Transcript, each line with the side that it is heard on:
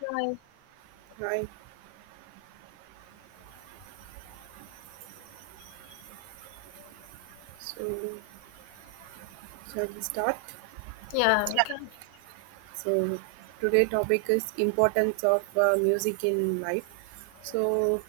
left: Right.
right: Hi, so shall we start?
left: Yeah, we can.
right: So Today topic is importance of music in life. So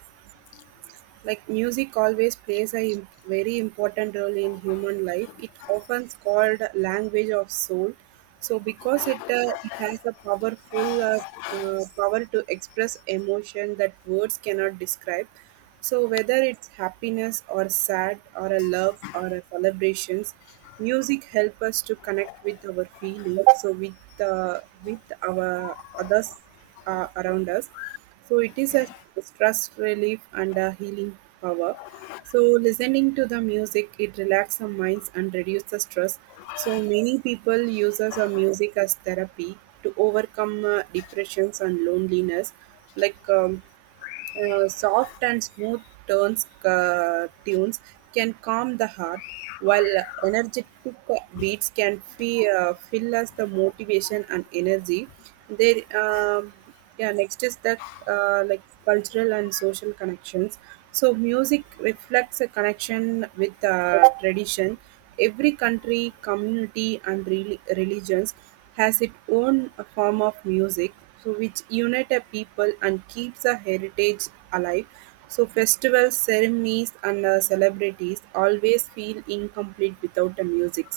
right: Music always plays a very important role in human life. It often called language of soul. So because it has a powerful power to express emotion that words cannot describe. So whether it's happiness or sad or a love or a celebrations, music help us to connect with our feelings. So with our others around us, so it is a stress relief and a healing power. So listening to the music, it relaxes the minds and reduces the stress. So many people uses a music as therapy to overcome depressions and loneliness. like um, Soft and smooth turns tunes can calm the heart, while energetic beats can fill us the motivation and energy. They, um yeah. Next is the like cultural and social connections. So music reflects a connection with tradition. Every country, community, and religions has its own form of music, so which unite a people and keeps a heritage alive. So festivals, ceremonies, and celebrities always feel incomplete without the music.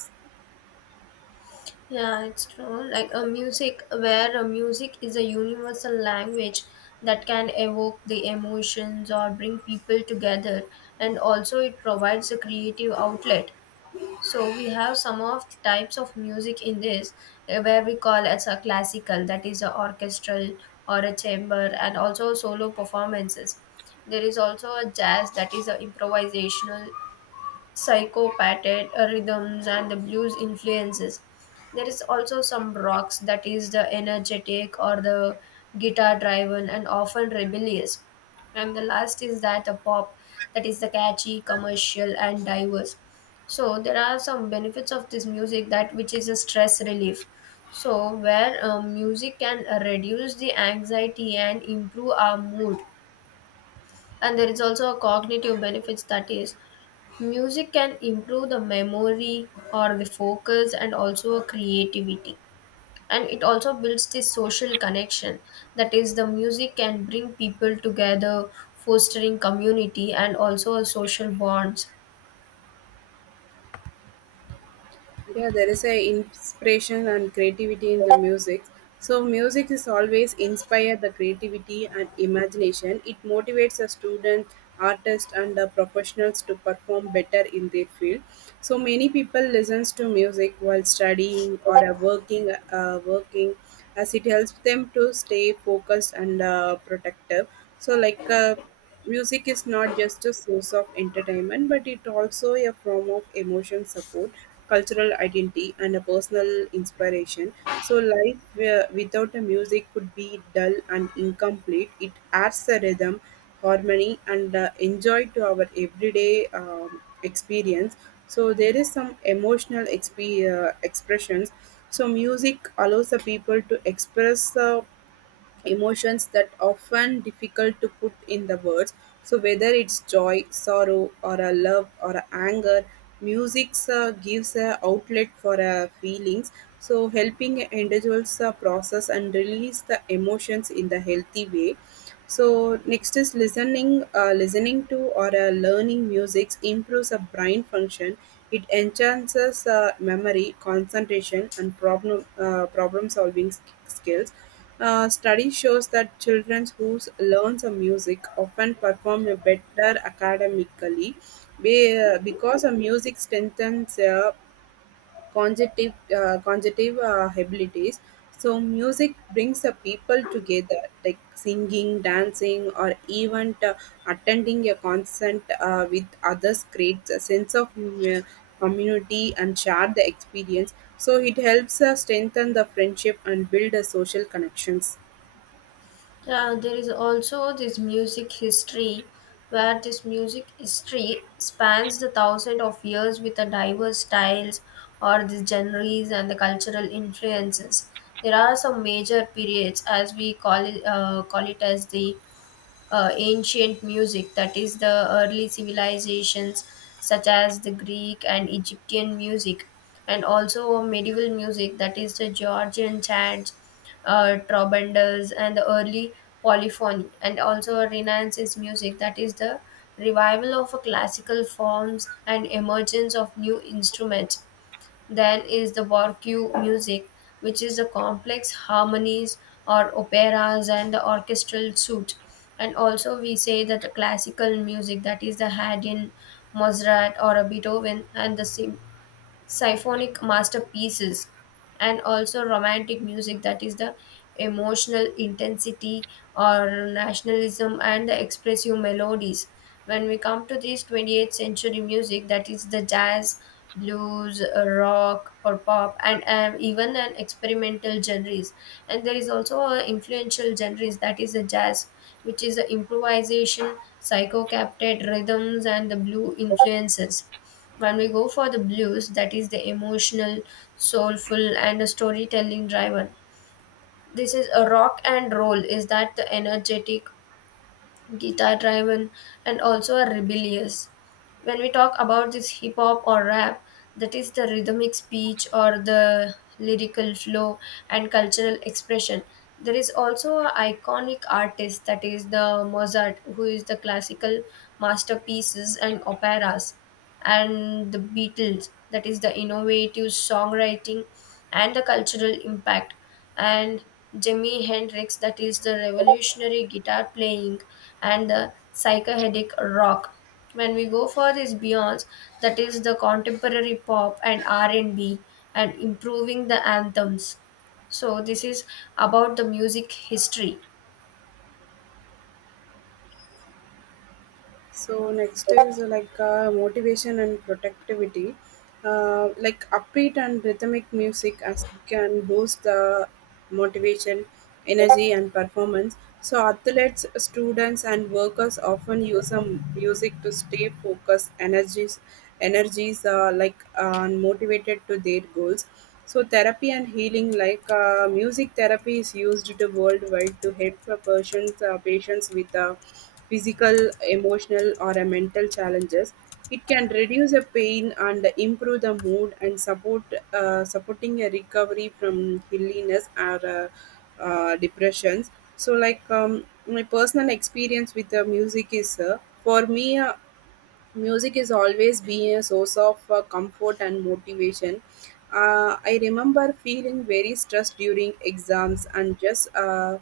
left: Yeah, it's true. Like a music where a music is a universal language that can evoke the emotions or bring people together, and also it provides a creative outlet. So we have some of the types of music in this where we call as a classical, that is a orchestral or a chamber, and also solo performances. There is also a jazz that is a improvisational psychopathic rhythms and the blues influences. There is also some rocks that is the energetic or the guitar driven and often rebellious. And the last is that a pop that is the catchy, commercial and diverse. So there are some benefits of this music that which is a stress relief. So where music can reduce the anxiety and improve our mood and there is also a cognitive benefits that is music can improve the memory or the focus and also a creativity. And it also builds this social connection. That is, the music can bring people together, fostering community and also a social bonds.
right: Yeah, there is a inspiration and creativity in the music. So music is always inspire the creativity and imagination. It motivates a student, artist, and the professionals to perform better in their field. So many people listens to music while studying or working, as it helps them to stay focused and protective. So music is not just a source of entertainment, but it also a form of emotion support, cultural identity, and a personal inspiration. So, life without a music could be dull and incomplete. It adds a rhythm, harmony, and enjoy to our everyday experience. So, there is some expressions. So, music allows the people to express. Emotions that often difficult to put in the words. So whether it's joy, sorrow, or a love or a anger, music gives a outlet for feelings, so helping individuals process and release the emotions in the healthy way. So next is listening to or learning music improves a brain function. It enhances memory, concentration, and problem solving skills. Uh, study shows that children who learn some music often perform better academically, because a music strengthens cognitive abilities. So, music brings the people together, like singing, dancing, or even attending a concert with others, creates a sense of community and share the experience. So, it helps strengthen the friendship and build social connections.
left: Yeah, there is also this music history where this music history spans the thousand of years with the diverse styles or the genres and the cultural influences. There are some major periods as we call it, call it as the ancient music, that is, the early civilizations such as the Greek and Egyptian music, and also medieval music, that is, the Georgian chants, trobanders, and the early polyphony, and also Renaissance music, that is, the revival of classical forms and emergence of new instruments. Then is the Warque music, which is the complex harmonies or operas and the orchestral suite. And also we say that the classical music, that is the Haydn, Mozart or a Beethoven, and the symphonic masterpieces, and also romantic music that is the emotional intensity or nationalism and the expressive melodies. When we come to this 20th century music, that is the jazz, blues, rock or pop, and even an experimental genres. And there is also a influential genres, that is the jazz, which is the improvisation, psycho captured rhythms and the blue influences. When we go for the blues, that is the emotional, soulful, and storytelling driven. This is a rock and roll. Is that the energetic, guitar driven and also are rebellious. When we talk about this hip hop or rap, that is the rhythmic speech or the lyrical flow and cultural expression. There is also an iconic artist, that is the Mozart, who is the classical masterpieces and operas, and the Beatles, that is the innovative songwriting and the cultural impact, and Jimi Hendrix, that is the revolutionary guitar playing and the psychedelic rock. When we go for this Beyond, that is the contemporary pop and R&B and B and improving the anthems. So this is about the music history.
right: So, next is motivation and productivity. Uh, like upbeat and rhythmic music as can boost the motivation, energy, and performance. So, athletes, students, and workers often use music to stay focused, energies, energies like and motivated to their goals. So, therapy and healing, like music therapy, is used to worldwide to help a person, patients with physical, emotional, or mental challenges. It can reduce the pain and improve the mood and supporting a recovery from hilliness or depressions. So, my personal experience with the music is for me. Music is always been a source of comfort and motivation. Uh, I remember feeling very stressed during exams and just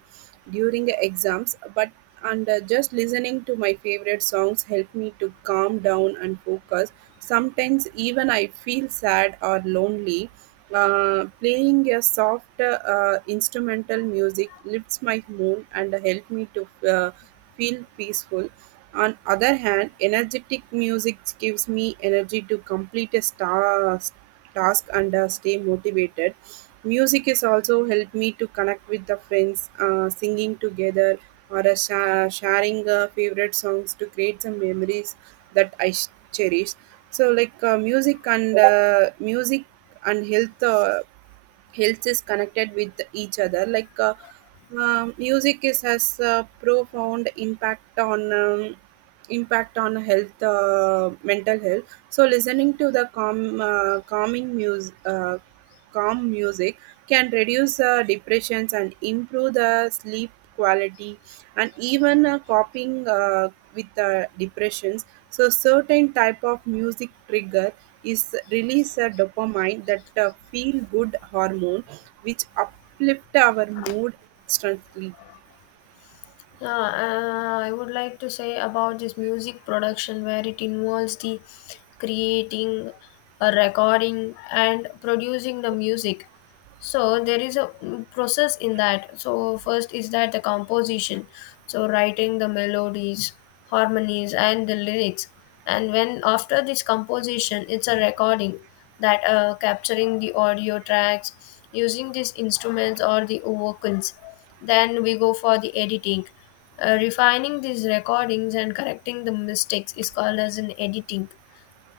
right: during the exams but and just listening to my favorite songs helped me to calm down and focus. Sometimes even I feel sad or lonely, playing a soft instrumental music lifts my mood and help me to feel peaceful. On other hand, energetic music gives me energy to complete a task and stay motivated. Music has also helped me to connect with the friends, singing together or sharing favorite songs to create some memories that I cherish. So, music and health health is connected with each other. Music is has a profound impact on health, mental health. So listening to the calming music calm music can reduce depressions and improve the sleep quality, and even coping with depressions. So certain type of music trigger is release a dopamine, that feel good hormone, which uplift our mood instantly.
left: I would like to say about this music production where it involves the creating, recording, and producing the music. So there is a process in that. So first is that the composition, so writing the melodies, harmonies and the lyrics. And when after this composition it's a recording, that capturing the audio tracks using these instruments or the vocals. Then we go for the editing. Refining these recordings and correcting the mistakes is called as an editing.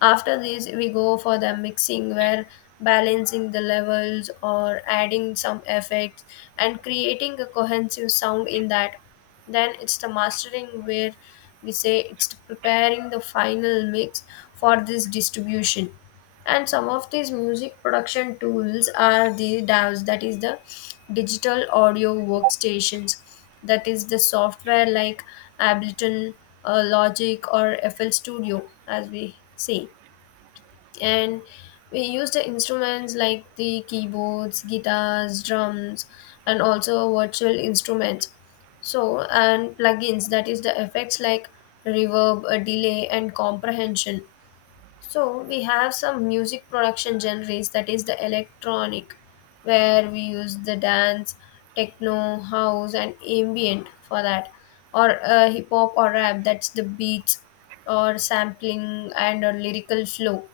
left: After this, we go for the mixing where balancing the levels or adding some effects and creating a cohesive sound in that. Then it's the mastering where we say it's preparing the final mix for this distribution. And some of these music production tools are the DAWs, that is the digital audio workstations, that is the software like Ableton, Logic, or FL Studio, as we see. And we used the instruments like the keyboards, guitars, drums, and also virtual instruments, so, and plugins, that is the effects like reverb, delay and comprehension. So we have some music production genres, that is the electronic, where we use the dance, techno, house and ambient for that, or hip hop or rap, that's the beats or sampling and or lyrical flow.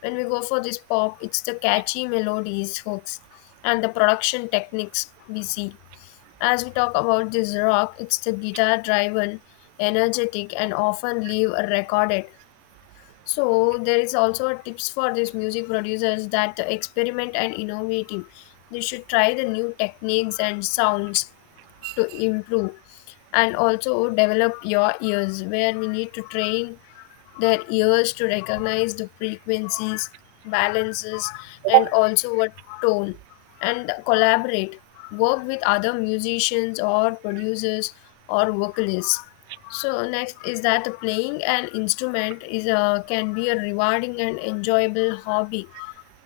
left: When we go for this pop, it's the catchy melodies, hooks, and the production techniques we see. As we talk about this rock, it's the guitar driven, energetic, and often live recorded. So there is also a tips for these music producers, that the experiment and innovative. They should try the new techniques and sounds to improve. And also develop your ears, where we need to train their ears to recognize the frequencies, balances, and also what tone. And collaborate, work with other musicians or producers or vocalists. So next is that playing an instrument is a, can be a rewarding and enjoyable hobby,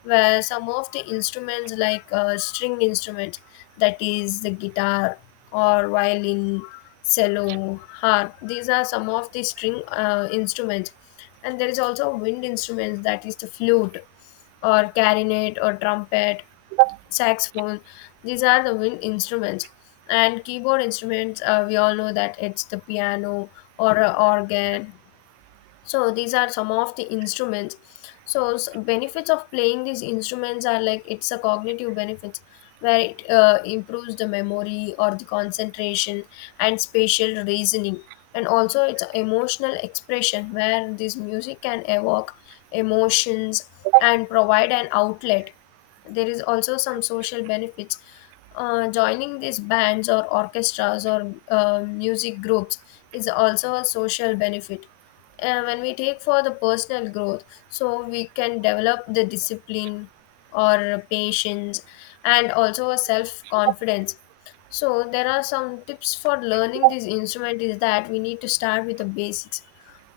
left: where some of the instruments like string instruments, that is the guitar or violin, cello, harp. These are some of the string instruments. And there is also wind instruments, that is the flute or clarinet or trumpet, saxophone. These are the wind instruments. And keyboard instruments, we all know that it's the piano or a organ. So these are some of the instruments. So benefits of playing these instruments are like it's a cognitive benefits, where it improves the memory or the concentration and spatial reasoning. And also it's emotional expression, where this music can evoke emotions and provide an outlet. There is also some social benefits. Joining these bands or orchestras or music groups is also a social benefit. When we take for the personal growth, so we can develop the discipline or patience and also a self confidence. So there are some tips for learning this instrument, is that we need to start with the basics.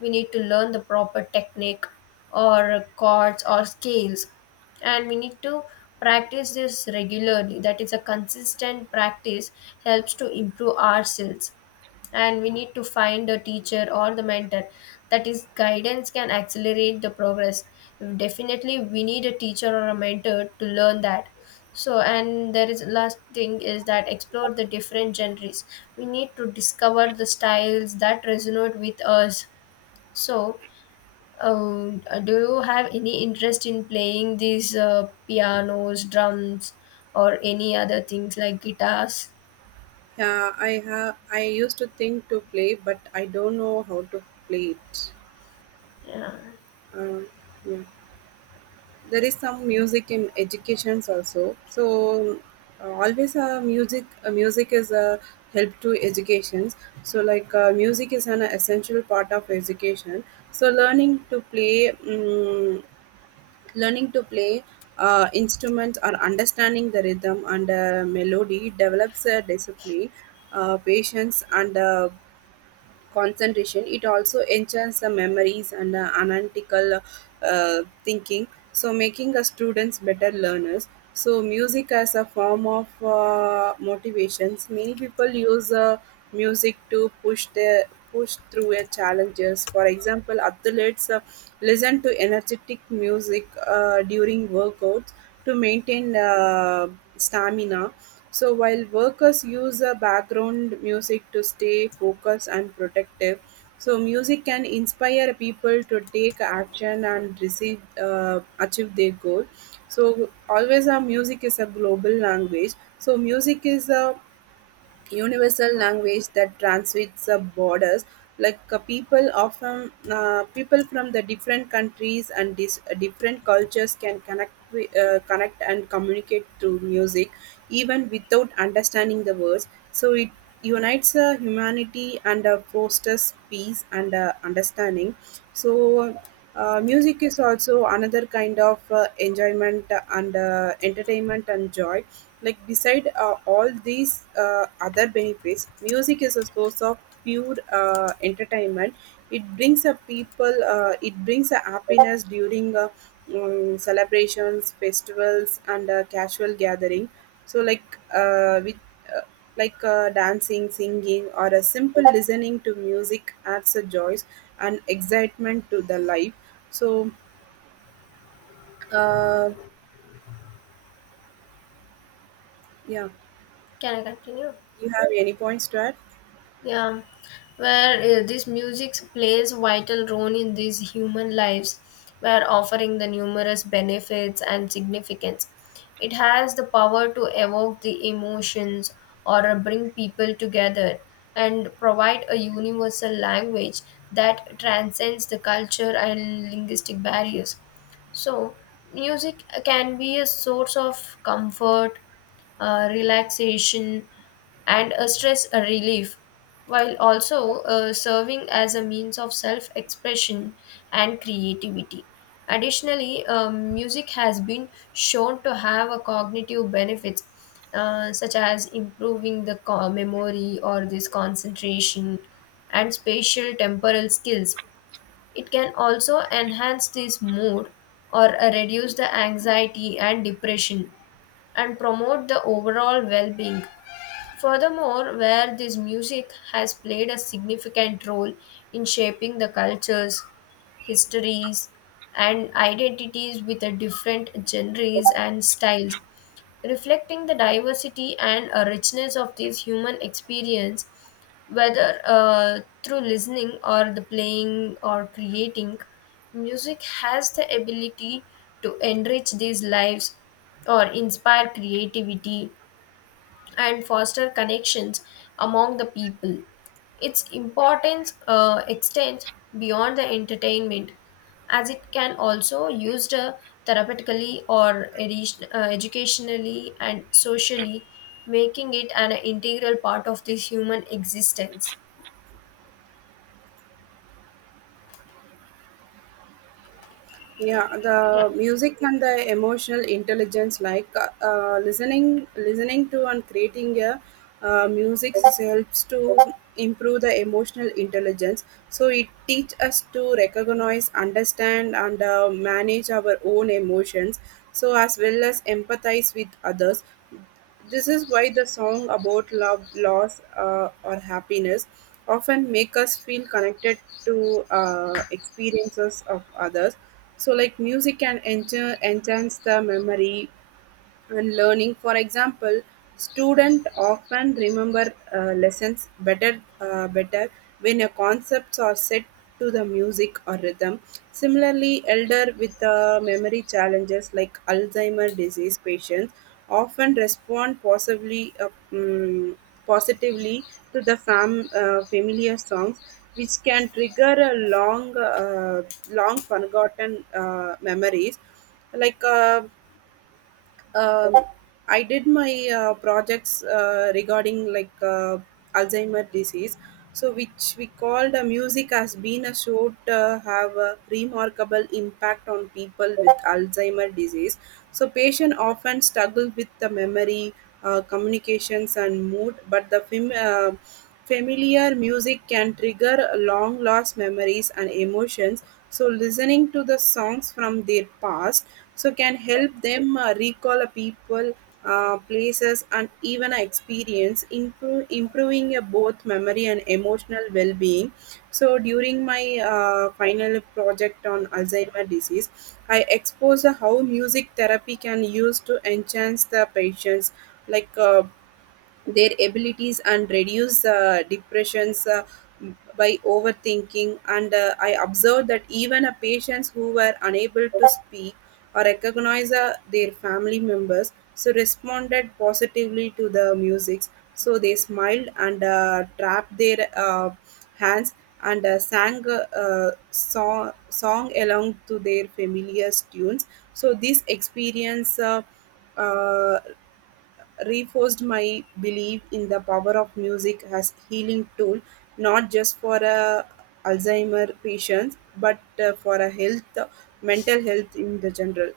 left: We need to learn the proper technique or chords or scales, and we need to practice this regularly, that is a consistent practice helps to improve ourselves. And we need to find a teacher or the mentor, that is guidance can accelerate the progress. Definitely we need a teacher or a mentor to learn that. So, and there is last thing, is that explore the different genres. We need to discover the styles that resonate with us. So do you have any interest in playing these pianos, drums, or any other things like guitars?
right: Yeah, I have. I used to think to play, but I don't know how to play it.
left: Yeah.
right: Um, yeah. There is some music in educations also. So always music. Music is a help to educations. So music is an essential part of education. So learning to play instruments or understanding the rhythm and melody develops a discipline, patience, and concentration. It also enchants the memories and analytical thinking, so making the students better learners. So music as a form of motivations. Many people use music to push their push through their challenges. For example, athletes listen to energetic music during workouts to maintain stamina, so while workers use a background music to stay focused and protective, so music can inspire people to take action and receive achieve their goal. So always our music is a global language. So music is a universal language that transcends the borders. People from the different countries and different cultures can connect and communicate through music even without understanding the words. So it unites humanity and fosters peace and understanding. So music is also another kind of enjoyment and entertainment and joy. Beside all these other benefits, music is a source of pure entertainment. It brings a people. It brings a happiness during celebrations, festivals, and casual gathering. So like with uh, like dancing, singing, or a simple listening to music adds a joy and excitement to the life. So uh, yeah,
left: Can I continue?
right: you have any points to add?
left: Yeah, where this music plays vital role in these human lives, where offering the numerous benefits and significance. It has the power to evoke the emotions or bring people together and provide a universal language that transcends the culture and linguistic barriers. So, music can be a source of comfort, relaxation, and a stress relief, while also serving as a means of self expression and creativity. Additionally, music has been shown to have a cognitive benefits such as improving the memory or this concentration and spatial temporal skills. It can also enhance this mood or reduce the anxiety and depression and promote the overall well being. Furthermore, where this music has played a significant role in shaping the cultures, histories, and identities with the different genres and styles, reflecting the diversity and a richness of this human experience, whether through listening or the playing or creating, music has the ability to enrich these lives or inspire creativity and foster connections among the people. Its importance extends beyond the entertainment, as it can also used therapeutically or educationally and socially, making it an integral part of this human existence.
right: Yeah,
left: Yeah.
right: the music and the emotional intelligence, like listening to and creating a music helps to improve the emotional intelligence. So it teach us to recognize, understand, and manage our own emotions, so as well as empathize with others. This is why the song about love, loss, or happiness often make us feel connected to experiences of others. So like music can enter enhance the memory and learning. For example, students often remember lessons better better when your concepts are set to the music or rhythm. Similarly, elder with memory challenges like Alzheimer disease patients often respond positively to the familiar songs, which can trigger a long forgotten memories. like uh, um, I did my projects regarding Alzheimer disease. So, which we called, music has been a show to have a remarkable impact on people with Alzheimer disease. So, patient often struggle with the memory, communications, and mood, but the film. Familiar music can trigger long lost memories and emotions, so listening to the songs from their past, so can help them recall a people, places, and even a experience, improving both memory and emotional well-being. So during my final project on Alzheimer's disease, I exposed how music therapy can use to enhance the patients, like. Uh, their abilities and reduce depressions by overthinking. And I observed that even a patients who were unable to speak or recognize their family members, so responded positively to the music. So they smiled and trapped their hands and song along to their familiar tunes. So this experience uh, reinforced my belief in the power of music as healing tool, not just for a Alzheimer patients, but for a health mental health in the general.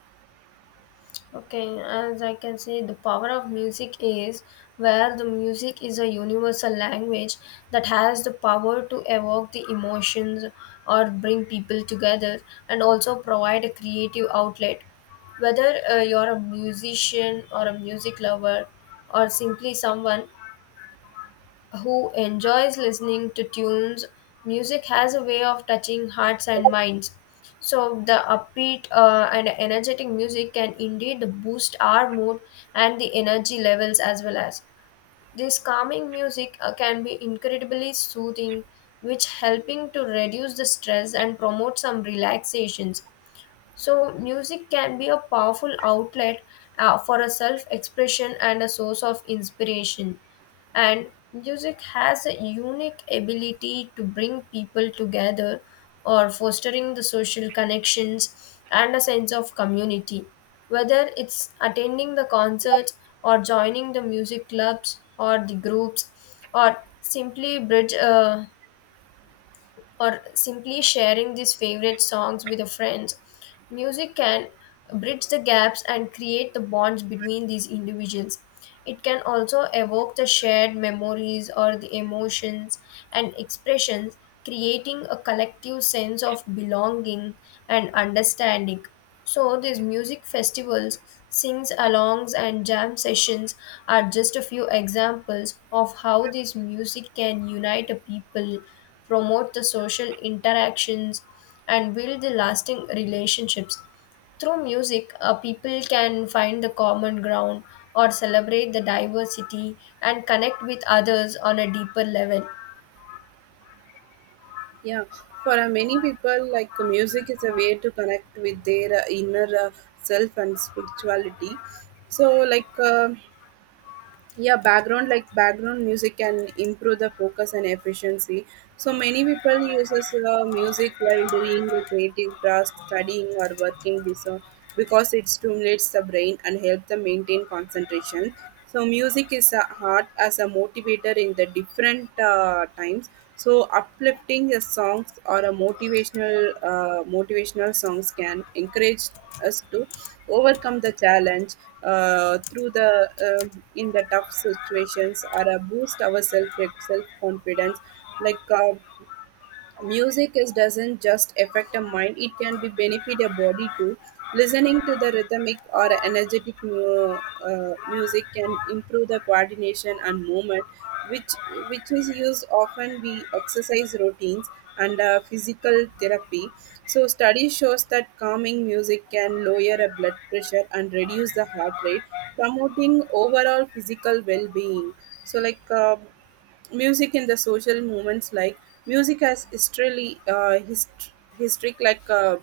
left: Okay, as I can say, the power of music is where the music is a universal language that has the power to evoke the emotions or bring people together and also provide a creative outlet. Whether you're a musician or a music lover or simply someone who enjoys listening to tunes. Music has a way of touching hearts and minds. So, the upbeat and energetic music can indeed boost our mood and the energy levels as well as. This calming music can be incredibly soothing, which helping to reduce the stress and promote some relaxations. So, music can be a powerful outlet for a self expression and a source of inspiration. And music has a unique ability to bring people together or fostering the social connections and a sense of community. Whether it's attending the concerts or joining the music clubs or the groups or or simply sharing these favorite songs with a friend. Music can bridge the gaps and create the bonds between these individuals. It can also evoke the shared memories or the emotions and expressions, creating a collective sense of belonging and understanding. So these music festivals, sings-alongs and jam sessions are just a few examples of how this music can unite a people, promote the social interactions, and build the lasting relationships. Through music, people can find the common ground or celebrate the diversity and connect with others on a deeper level.
right: Yeah, for many people, music is a way to connect with their inner self and spirituality. So background music can improve the focus and efficiency. So many people uses music while doing a creative task, studying, or working, because it stimulates the brain and helps them maintain concentration. So music is a heart as a motivator in the different times. So uplifting songs or a motivational songs can encourage us to overcome the challenge through the uh, in the tough situations, or boost our self confidence. like uh, Music is doesn't just affect a mind; it can be benefit a body too. Listening to the rhythmic or energetic music can improve the coordination and movement, which which is used often we exercise routines and physical therapy. So study shows that calming music can lower a blood pressure and reduce the heart rate, promoting overall physical well-being. So like. Uh, Music in the social movements, like music has history, history, like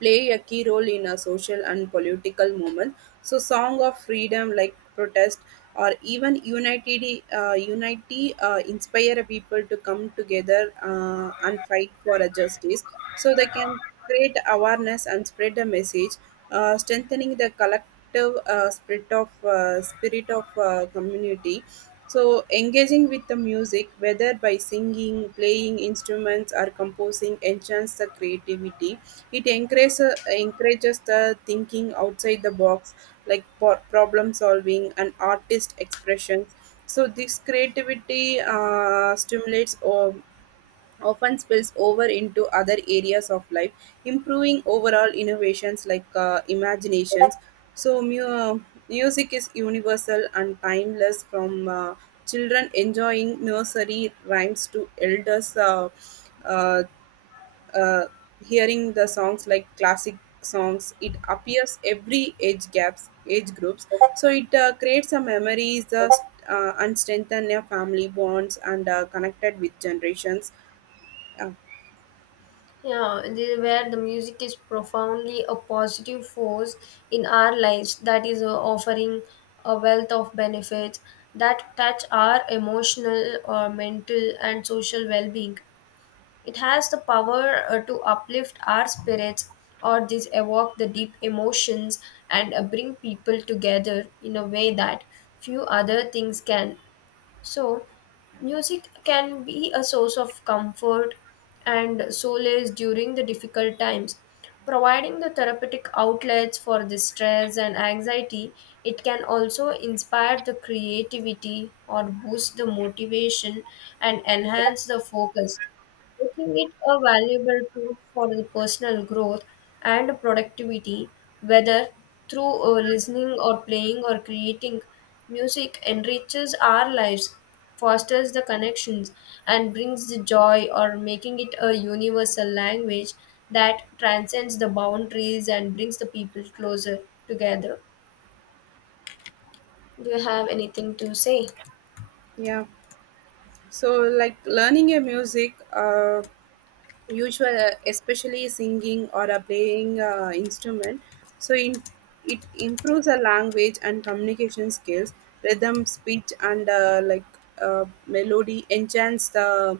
right: play a key role in a social and political movement, so song of freedom, like protest or even unity inspire people to come together and fight for a justice, so they can create awareness and spread the message, strengthening the collective spirit of community. So, engaging with the music, whether by singing, playing instruments, or composing, enhances the creativity. It encourages the thinking outside the box, like problem solving and artist expressions. So, this creativity stimulates often spills over into other areas of life, improving overall innovations, like imaginations. So, music is universal and timeless, from children enjoying nursery rhymes to elders uh, uh, hearing the songs like classic songs. It appears every age gaps, age groups, so it creates a memories, and strengthen their family bonds and connected with generations. Uh,
left: Yeah, the, where the music is profoundly a positive force in our lives, that is offering a wealth of benefits that touch our emotional or mental and social well being. It has the power to uplift our spirits or this evoke the deep emotions and bring people together in a way that few other things can. So, music can be a source of comfort and solace during the difficult times. Providing the therapeutic outlets for the stress and anxiety, it can also inspire the creativity or boost the motivation and enhance the focus, making it a valuable tool for the personal growth and productivity, whether through listening or playing or creating. Music enriches our lives, fosters the connections, and brings the joy, or making it a universal language that transcends the boundaries and brings the people closer together. Do you have anything to say?
right: Yeah. So, like learning a music, usual, especially singing or playing instrument, so in, it improves the language and communication skills, rhythm speech and melody enhance the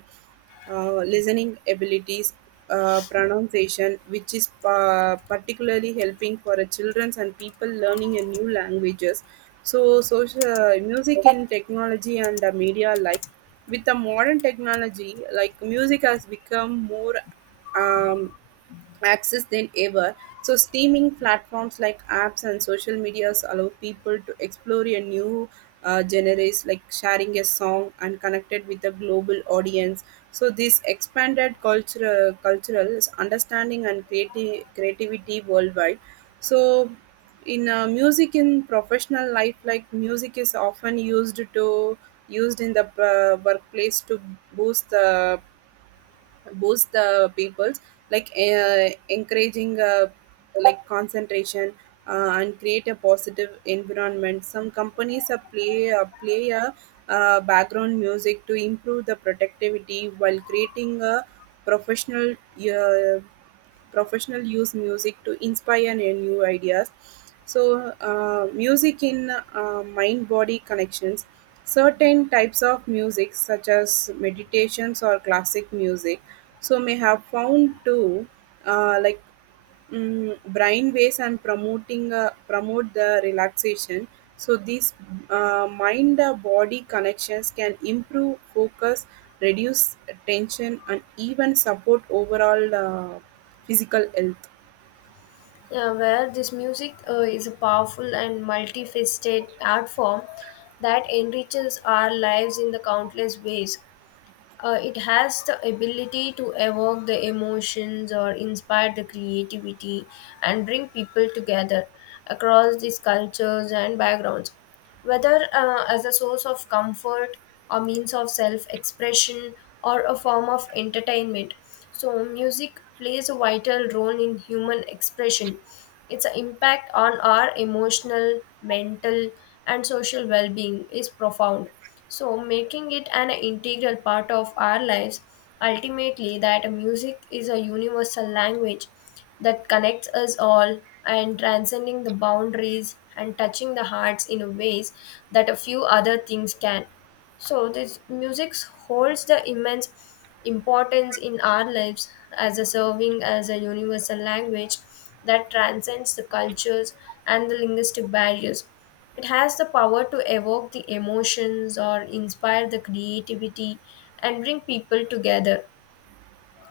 right: listening abilities, pronunciation, which is particularly helping for children and people learning a new languages. So social, music in technology and media, like with the modern technology, like music has become more um, access than ever. So, streaming platforms like apps and social medias allow people to explore a new genres, like sharing a song and connected with a global audience. So, this expanded cultural understanding and creativity worldwide. So, in music in professional life, like music is often used in the workplace to boost the boost the people's, like encouraging, like concentration, and create a positive environment. Some companies play a background music to improve the productivity while creating a professional, uh, professional use music to inspire new ideas. So, music in mind body connections, certain types of music such as meditations or classic music, so may have found to uh, like brain waves and promoting promote the relaxation. So these mind body connections can improve focus, reduce tension, and even support overall physical health.
left: Yeah, where this music is a powerful and multifaceted art form that enriches our lives in the countless ways. It has the ability to evoke the emotions or inspire the creativity and bring people together across these cultures and backgrounds. Whether as a source of comfort, a means of self expression, or a form of entertainment. So, music plays a vital role in human expression. Its impact on our emotional, mental, and social well being is profound, so making it an integral part of our lives, ultimately that music is a universal language that connects us all and transcending the boundaries and touching the hearts in ways that a few other things can. So this music holds the immense importance in our lives, as a serving as a universal language that transcends the cultures and the linguistic barriers. It has the power to evoke the emotions or inspire the creativity and bring people together.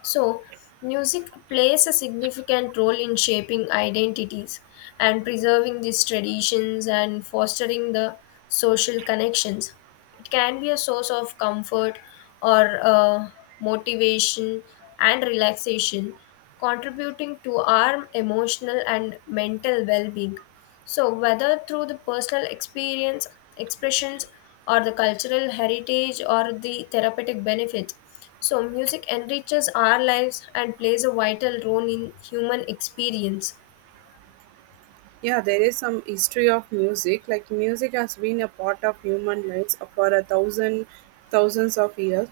left: So, music plays a significant role in shaping identities and preserving these traditions and fostering the social connections. It can be a source of comfort or motivation and relaxation, contributing to our emotional and mental well being. So, whether through the personal experience, expressions, or the cultural heritage or the therapeutic benefits, so, music enriches our lives and plays a vital role in human experience.
right: Yeah, there is some history of music. Like music has been a part of human lives for a thousands of years.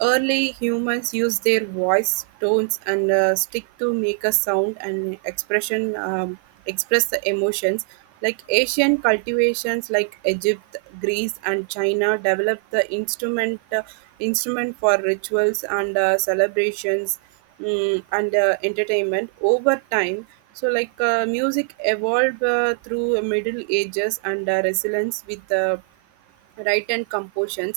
right: Early humans used their voice, tones, and stick to make a sound and expression, express the emotions. Like Asian cultivations, like Egypt, Greece, and China, developed the instrument for rituals and celebrations, and entertainment over time. So, like music evolved through Middle Ages and resilience with right and compositions